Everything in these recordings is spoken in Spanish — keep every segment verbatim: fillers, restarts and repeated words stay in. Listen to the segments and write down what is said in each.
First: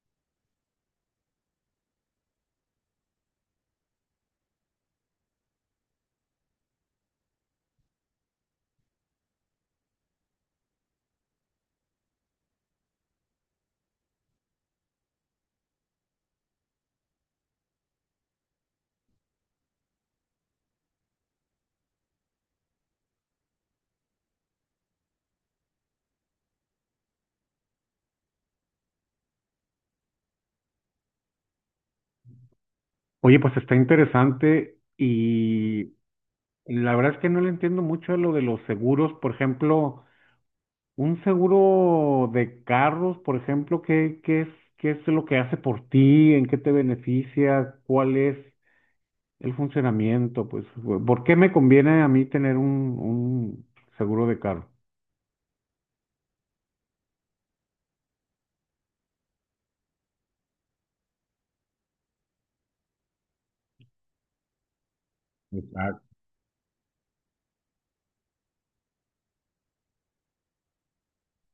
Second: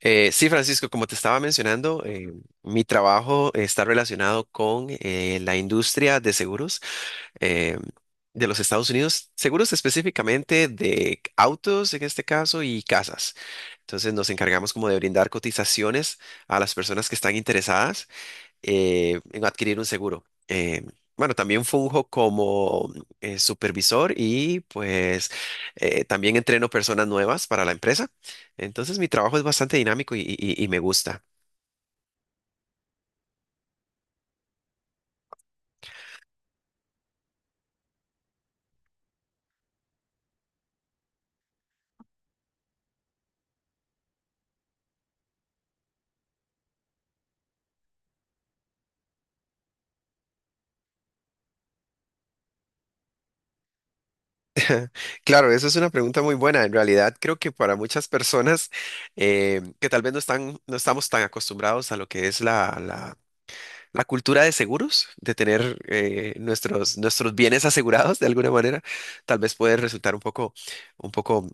Eh, sí, Francisco, como te estaba mencionando, eh, mi trabajo está relacionado con eh, la industria de seguros eh, de los Estados Unidos, seguros específicamente de autos en este caso y casas. Entonces nos encargamos como de brindar cotizaciones a las personas que están interesadas eh, en adquirir un seguro. Eh, bueno, también funjo como eh, supervisor y pues eh, también entreno personas nuevas para la empresa. Entonces mi trabajo es bastante dinámico y, y- y- me gusta. Oye, pues está interesante y la verdad es que no le entiendo mucho a lo de los seguros. Por ejemplo, un seguro de carros, por ejemplo, ¿qué, qué es, ¿qué es lo que hace por ti? ¿En qué te beneficia? ¿Cuál es el funcionamiento? Pues, ¿por qué me conviene a mí tener un, un seguro de carro? Claro, eso es una pregunta muy buena. En realidad creo que para muchas personas eh, que tal vez no están, no estamos tan acostumbrados a lo que es la, la- la cultura de seguros, de tener Exacto. eh, nuestros, nuestros bienes asegurados de alguna manera, tal vez puede resultar un poco un poco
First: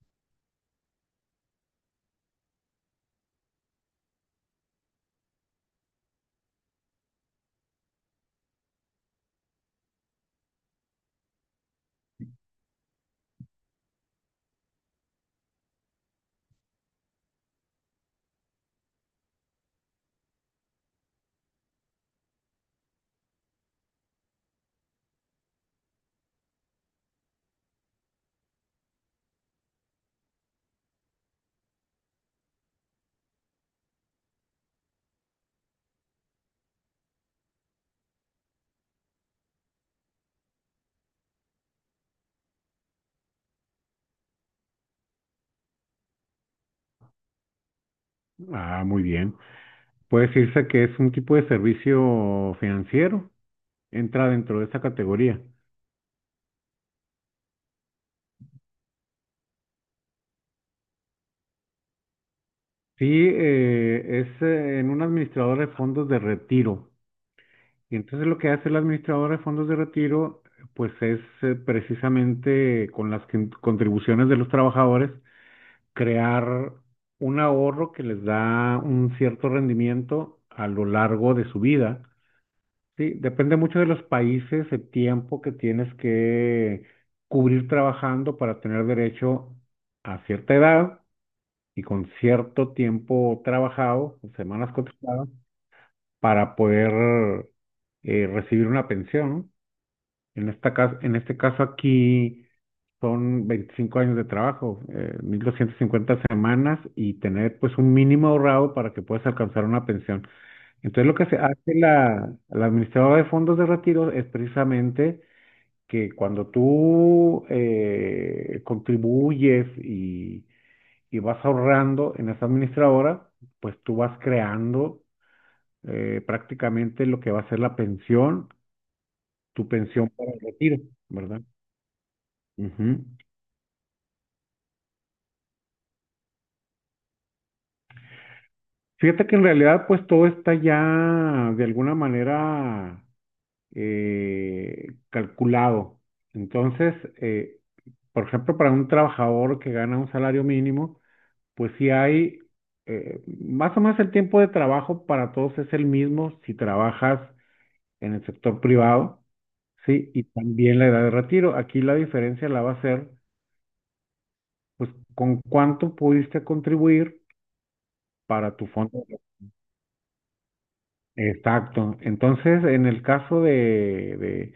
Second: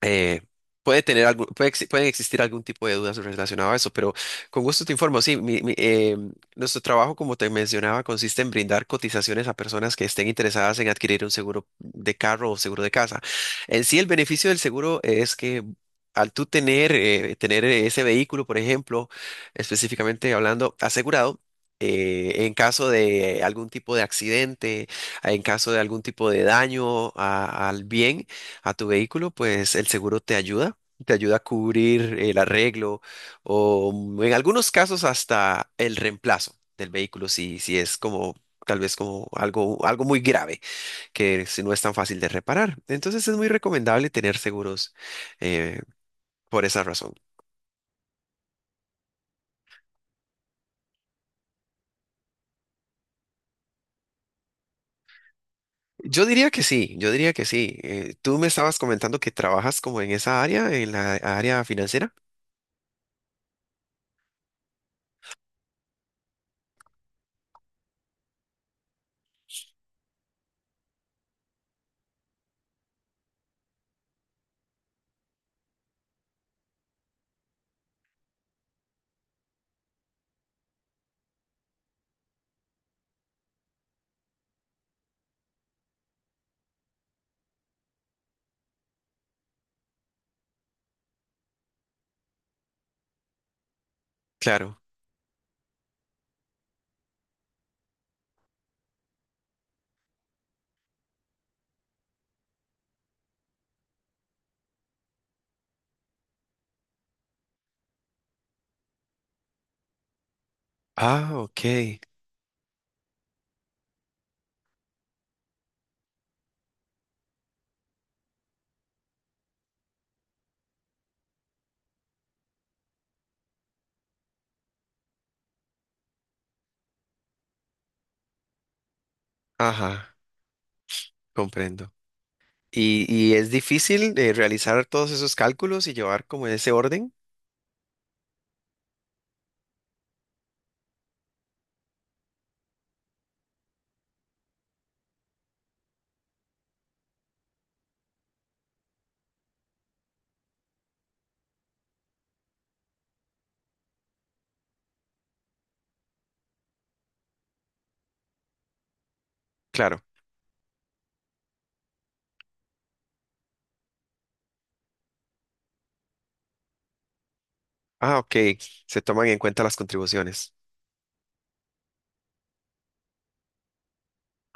eh, puede tener algún, puede exi- pueden existir algún tipo de dudas relacionado a eso, pero con gusto te informo. Sí, mi- mi, eh, nuestro trabajo, como te mencionaba, consiste en brindar cotizaciones a personas que estén interesadas en adquirir un seguro de carro o seguro de casa. En sí, el beneficio del seguro es que al tú tener, eh, tener ese vehículo, por ejemplo, específicamente hablando, asegurado, eh, en caso de algún tipo de accidente, en caso de algún tipo de daño a- al bien, a tu vehículo, pues el seguro te ayuda, te ayuda a cubrir el arreglo o mm, en algunos casos hasta el reemplazo del vehículo si, si es como tal vez como algo, algo muy grave que si no es tan fácil de reparar. Entonces es muy recomendable tener seguros eh, por esa razón. Ah, muy bien. Puede decirse que es un tipo de servicio financiero. Entra dentro de esa categoría. Yo diría que sí, yo diría que sí. Eh, tú me estabas comentando que trabajas como en esa área, en la área financiera. Sí, eh, es eh, en un administrador de fondos de retiro. Y entonces lo que hace el administrador de fondos de retiro, pues es eh, precisamente con las quin- contribuciones de los trabajadores, crear un ahorro que les da un cierto rendimiento a lo largo de su vida. Sí, depende mucho de los países, el tiempo que tienes que cubrir trabajando para tener derecho a cierta edad y con cierto tiempo trabajado, o semanas Claro. cotizadas, para poder eh, recibir una pensión, ¿no? En esta cas- en este caso aquí son veinticinco años de trabajo, eh, mil doscientas cincuenta semanas y tener pues un mínimo ahorrado para que puedas alcanzar una pensión. Entonces lo que Ah, se hace ok. la, la administradora de fondos de retiro es precisamente que cuando tú eh, contribuyes y y vas ahorrando en esa administradora, pues tú vas creando eh, prácticamente lo que va a ser la pensión, tu pensión Ajá, para el retiro, ¿verdad? comprendo. Ujú. Y, y es difícil eh, realizar todos esos cálculos y llevar como ese orden. Fíjate que en realidad pues todo está ya de alguna manera eh, calculado. Entonces, eh, por ejemplo, para un trabajador que gana un salario mínimo, pues sí hay eh, más o menos el tiempo de trabajo para todos es el mismo si trabajas en el sector privado, Claro. ¿sí? Y también la edad de retiro. Aquí la diferencia la va a ser, pues, con cuánto pudiste contribuir Ah, ok. para tu Se fondo. toman en cuenta las contribuciones. Exacto. Entonces, en el caso de, de,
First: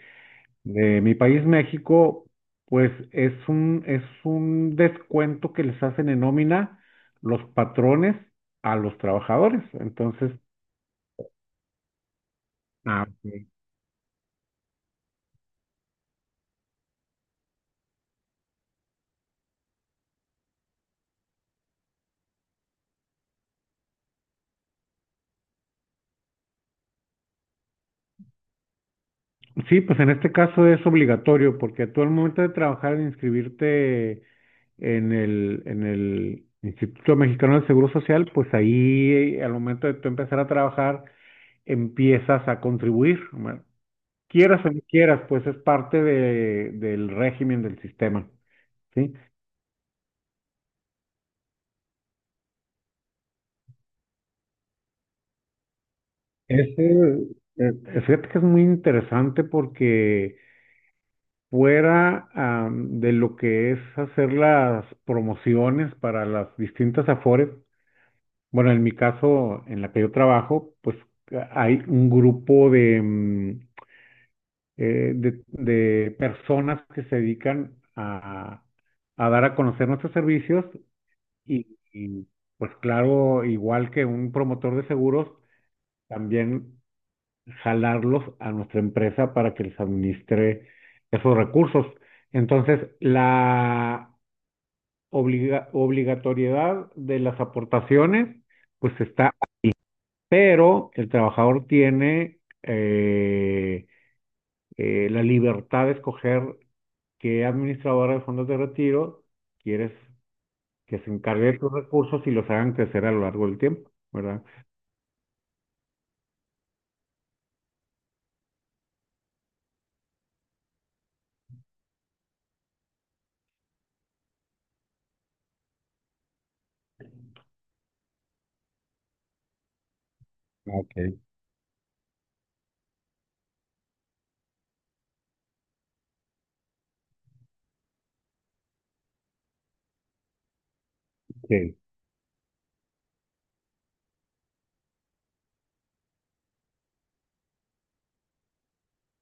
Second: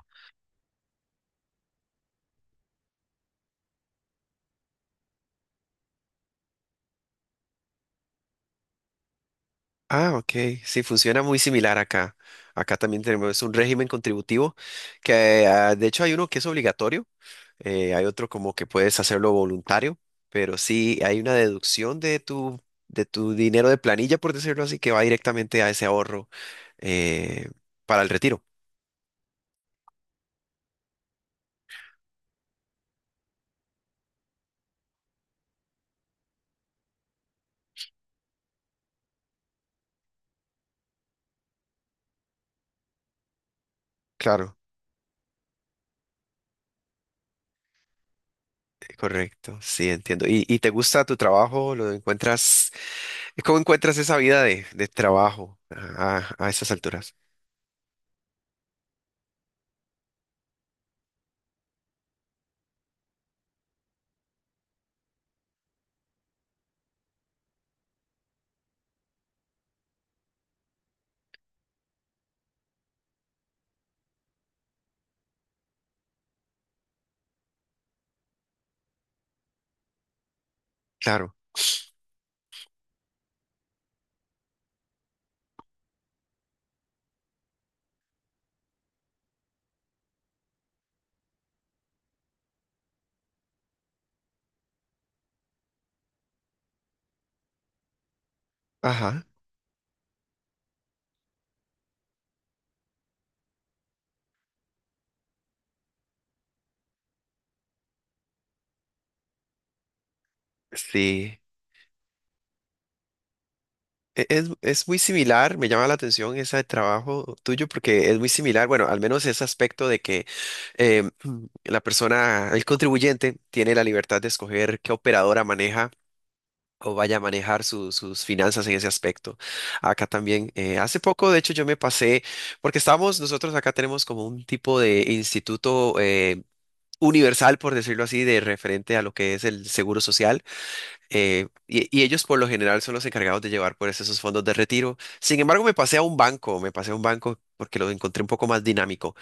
de mi país, México, pues es un, es un descuento que les hacen en nómina los patrones a los trabajadores. Ah, Entonces, ok. Sí, funciona muy similar acá. Acá también ah, tenemos ok. un régimen contributivo que ah, de hecho hay uno que es obligatorio. Eh, hay otro como que puedes hacerlo voluntario, pero sí hay una deducción de tu, de tu dinero de planilla, por decirlo así, que va directamente a ese ahorro eh, para el retiro. Sí, pues en este caso es obligatorio porque tú al momento de trabajar, de inscribirte en el, en el Instituto Mexicano del Seguro Social, pues ahí eh, al momento de tú empezar a trabajar empiezas a contribuir, ¿no? Claro. Quieras o no quieras, pues es parte de, del régimen del sistema, ¿sí? Correcto, sí, entiendo. ¿Y, y te gusta tu trabajo? ¿Lo encuentras? eh, ¿Cómo encuentras esa vida de, de trabajo a, a esas Este, alturas? eh, Fíjate que es muy interesante porque fuera am, de lo que es hacer las promociones para las distintas AFORES. Bueno, en mi caso, en la que yo trabajo, pues hay un grupo de, mm, eh, de, de personas que se dedican a, a dar a conocer nuestros servicios Claro. y, y, pues claro, igual que un promotor de seguros, también jalarlos a nuestra empresa para que les administre esos recursos. Entonces, la obliga- obligatoriedad de las aportaciones pues Ajá. está, pero el trabajador tiene eh, eh, la libertad de escoger qué administradora de fondos de retiro quieres que se Sí. encargue de tus recursos y los hagan crecer a lo largo del tiempo, E- ¿verdad? Es, es muy similar, me llama la atención ese trabajo tuyo porque es muy similar, bueno, al menos ese aspecto de que eh, la persona, el contribuyente, tiene la libertad de escoger qué operadora maneja o vaya a manejar su- sus finanzas en ese aspecto. Acá también, eh, hace Ok. poco, de hecho, yo me pasé, porque estamos, nosotros acá tenemos como un tipo de instituto eh, universal, por decirlo así, de referente a lo que es el seguro social, eh, Sí. y, y ellos por lo general son los encargados de llevar pues esos fondos de retiro. Sin embargo, me pasé a un banco, me pasé a un banco porque lo encontré un poco más dinámico.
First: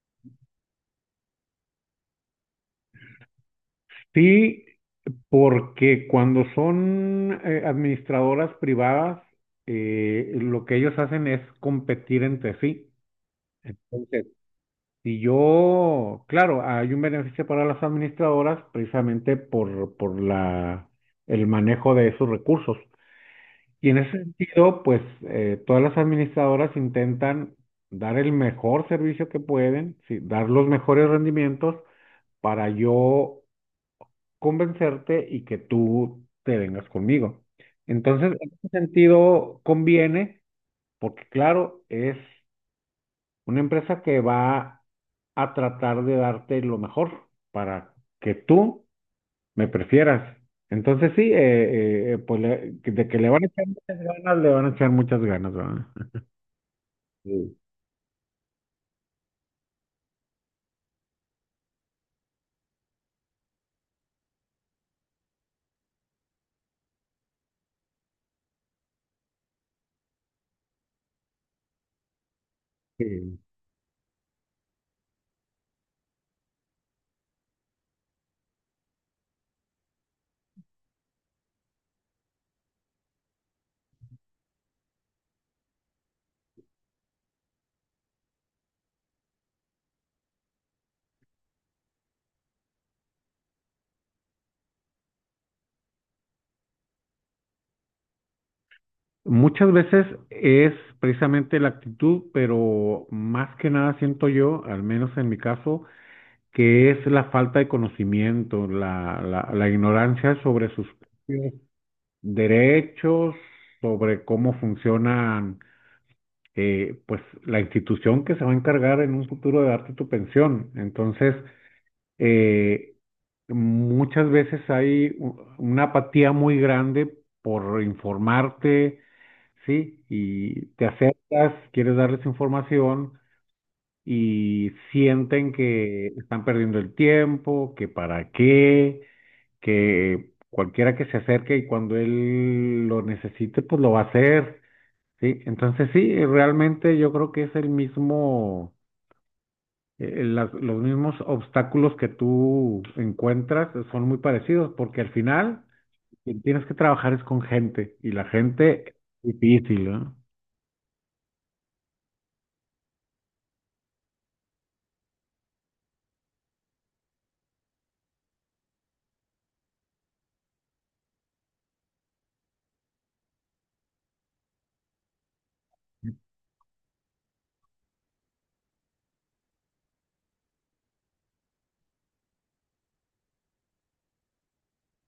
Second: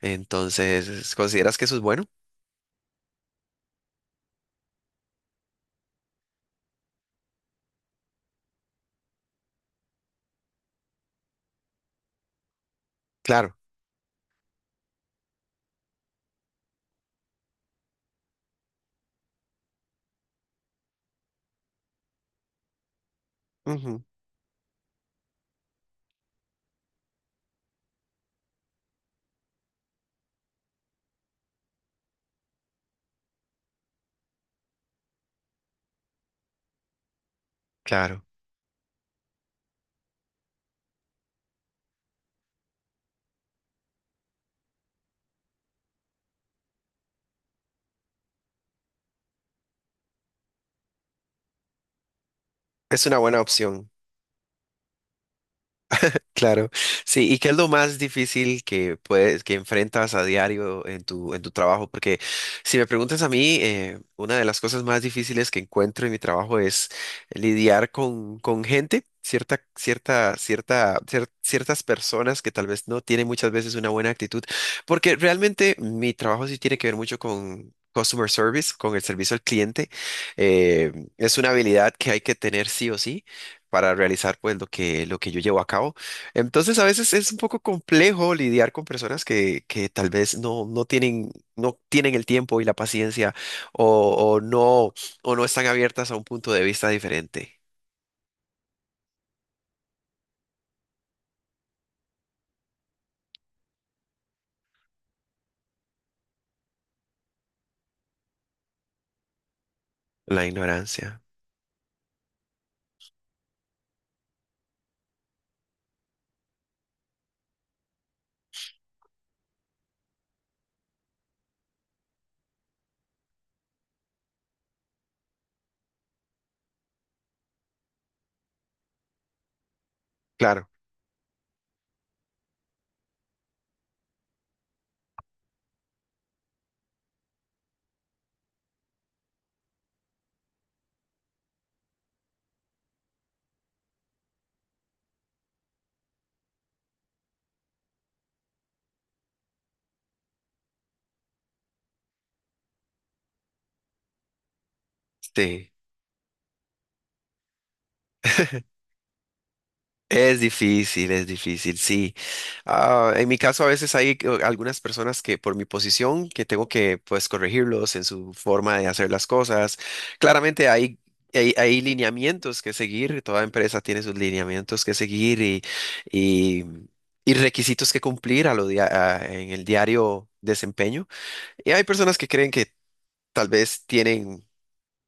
Entonces, ¿consideras que eso es bueno? Sí, porque cuando son eh, administradoras privadas, eh, lo que ellos hacen es competir entre sí. Claro, Entonces, Si yo, claro, hay un beneficio para las administradoras precisamente por, por la, el manejo de esos recursos. Y en ujú, ese sentido, pues eh, todas las administradoras intentan dar el mejor servicio que pueden, sí, dar los mejores rendimientos para yo convencerte y que tú te vengas conmigo. claro, Entonces, en ese sentido, conviene, porque claro, es una empresa que va a tratar de darte lo mejor para que tú me prefieras. Entonces sí, eh, eh, pues le- es de una que le buena van a echar opción. muchas ganas, le van a echar muchas ganas, ¿verdad? Claro, sí, ¿y qué es Sí. lo más difícil que puedes, que enfrentas a diario en tu, en tu trabajo? Porque si me preguntas a mí, eh, una de las cosas más difíciles que encuentro en mi trabajo es lidiar con, con gente, cierta, cierta, cierta, cier- ciertas personas que tal vez no tienen Sí. muchas veces una buena actitud, porque realmente mi trabajo sí tiene que ver mucho con customer service, con el servicio al cliente. Eh, es una habilidad que hay que tener sí o sí para realizar pues lo que, lo que yo llevo a cabo. Entonces, a veces es un poco complejo lidiar con personas que, que tal vez no, no tienen, no tienen el tiempo y la paciencia o, o no, o no están abiertas a un punto de vista diferente. Muchas veces es precisamente la actitud, pero más que nada siento yo, al menos en mi caso, que es la falta de conocimiento, la, la, la ignorancia La sobre sus ignorancia. propios derechos, sobre cómo funcionan eh, pues la institución que se va a encargar en un futuro de darte tu pensión. Entonces, eh, muchas veces hay u- una apatía muy grande por informarte, ¿sí? Y Claro, te acercas, quieres darles información y sienten que están perdiendo el tiempo, que para qué, que cualquiera que se acerque y cuando él lo necesite, pues lo va a hacer. Sí, entonces sí, eh, realmente yo creo que es el mismo, eh, las- los mismos obstáculos que tú encuentras eh, son muy parecidos, porque al final sí. quien tienes que trabajar es con gente y la gente es difícil, ¿no? Es difícil, es difícil, sí. Ah, en mi caso a veces hay eh, algunas personas que por mi posición que tengo que pues corregirlos en su forma de hacer las cosas. Claramente hay, hay, hay lineamientos que seguir, toda empresa tiene sus lineamientos que seguir y, y, y requisitos que cumplir a lo dia- a- en el diario desempeño. Y hay personas que creen que tal vez tienen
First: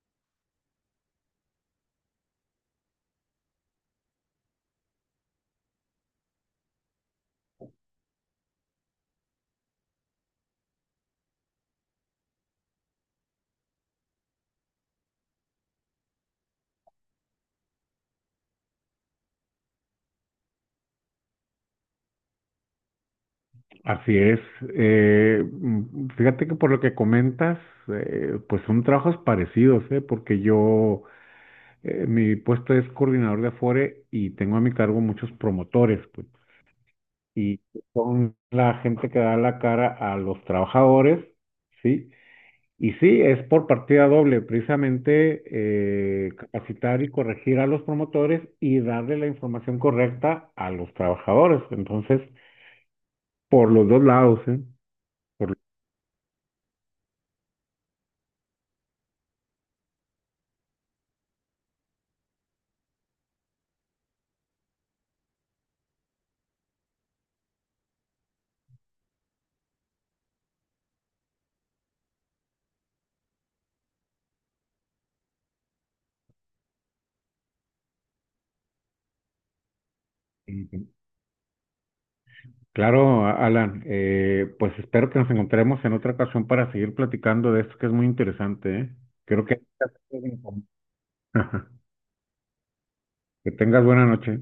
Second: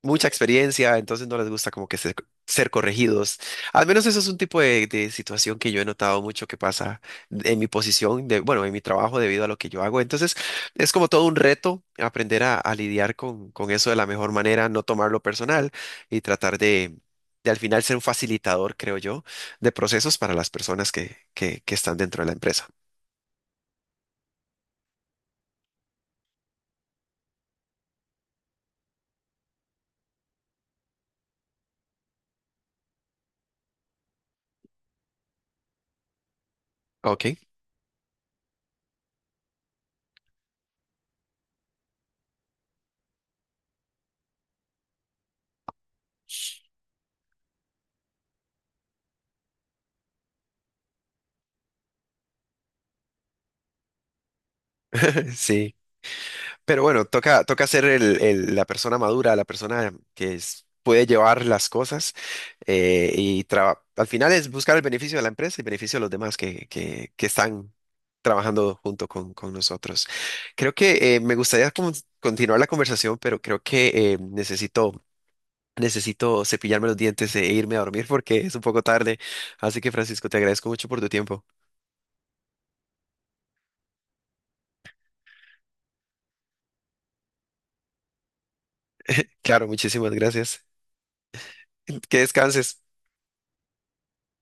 mucha experiencia, entonces no les gusta como que ser, ser corregidos. Al menos eso es un tipo de, de situación que yo he notado mucho que pasa en mi posición, de, bueno, en mi trabajo debido a lo que yo hago. Entonces es como todo un reto aprender a, a lidiar con, con eso de la mejor manera, no tomarlo personal y tratar de, de al final ser un facilitador, creo yo, de procesos para las personas que, que, que están dentro de la empresa. Así es. Eh, mm, fíjate que por lo que comentas, eh, pues son trabajos parecidos, ¿eh? Porque yo, eh, mi puesto es coordinador de Afore y tengo a mi cargo muchos promotores, pues. Ok, Y son la gente que da la cara a los trabajadores, ¿sí? Y sí, es por partida doble, precisamente eh, capacitar y corregir a los promotores y darle la información correcta a los trabajadores. Entonces, por los dos lados, ¿eh? Por- sí. Pero bueno, toca, toca ser el- el- la persona madura, la persona que es- puede llevar las cosas eh, y traba- al final es buscar el beneficio de la empresa y beneficio de los demás que, que- que están trabajando junto con, con nosotros. Creo que eh, me gustaría como continuar la conversación, pero creo que eh, necesito, necesito cepillarme los dientes e irme a dormir porque es un poco tarde. Así que Francisco, te agradezco mucho por tu tiempo. Claro, Alan, eh, pues espero que nos encontremos en otra ocasión para seguir platicando de esto que es muy interesante, ¿eh? Creo que... Claro, muchísimas gracias. Que descanses. Que tengas buena noche.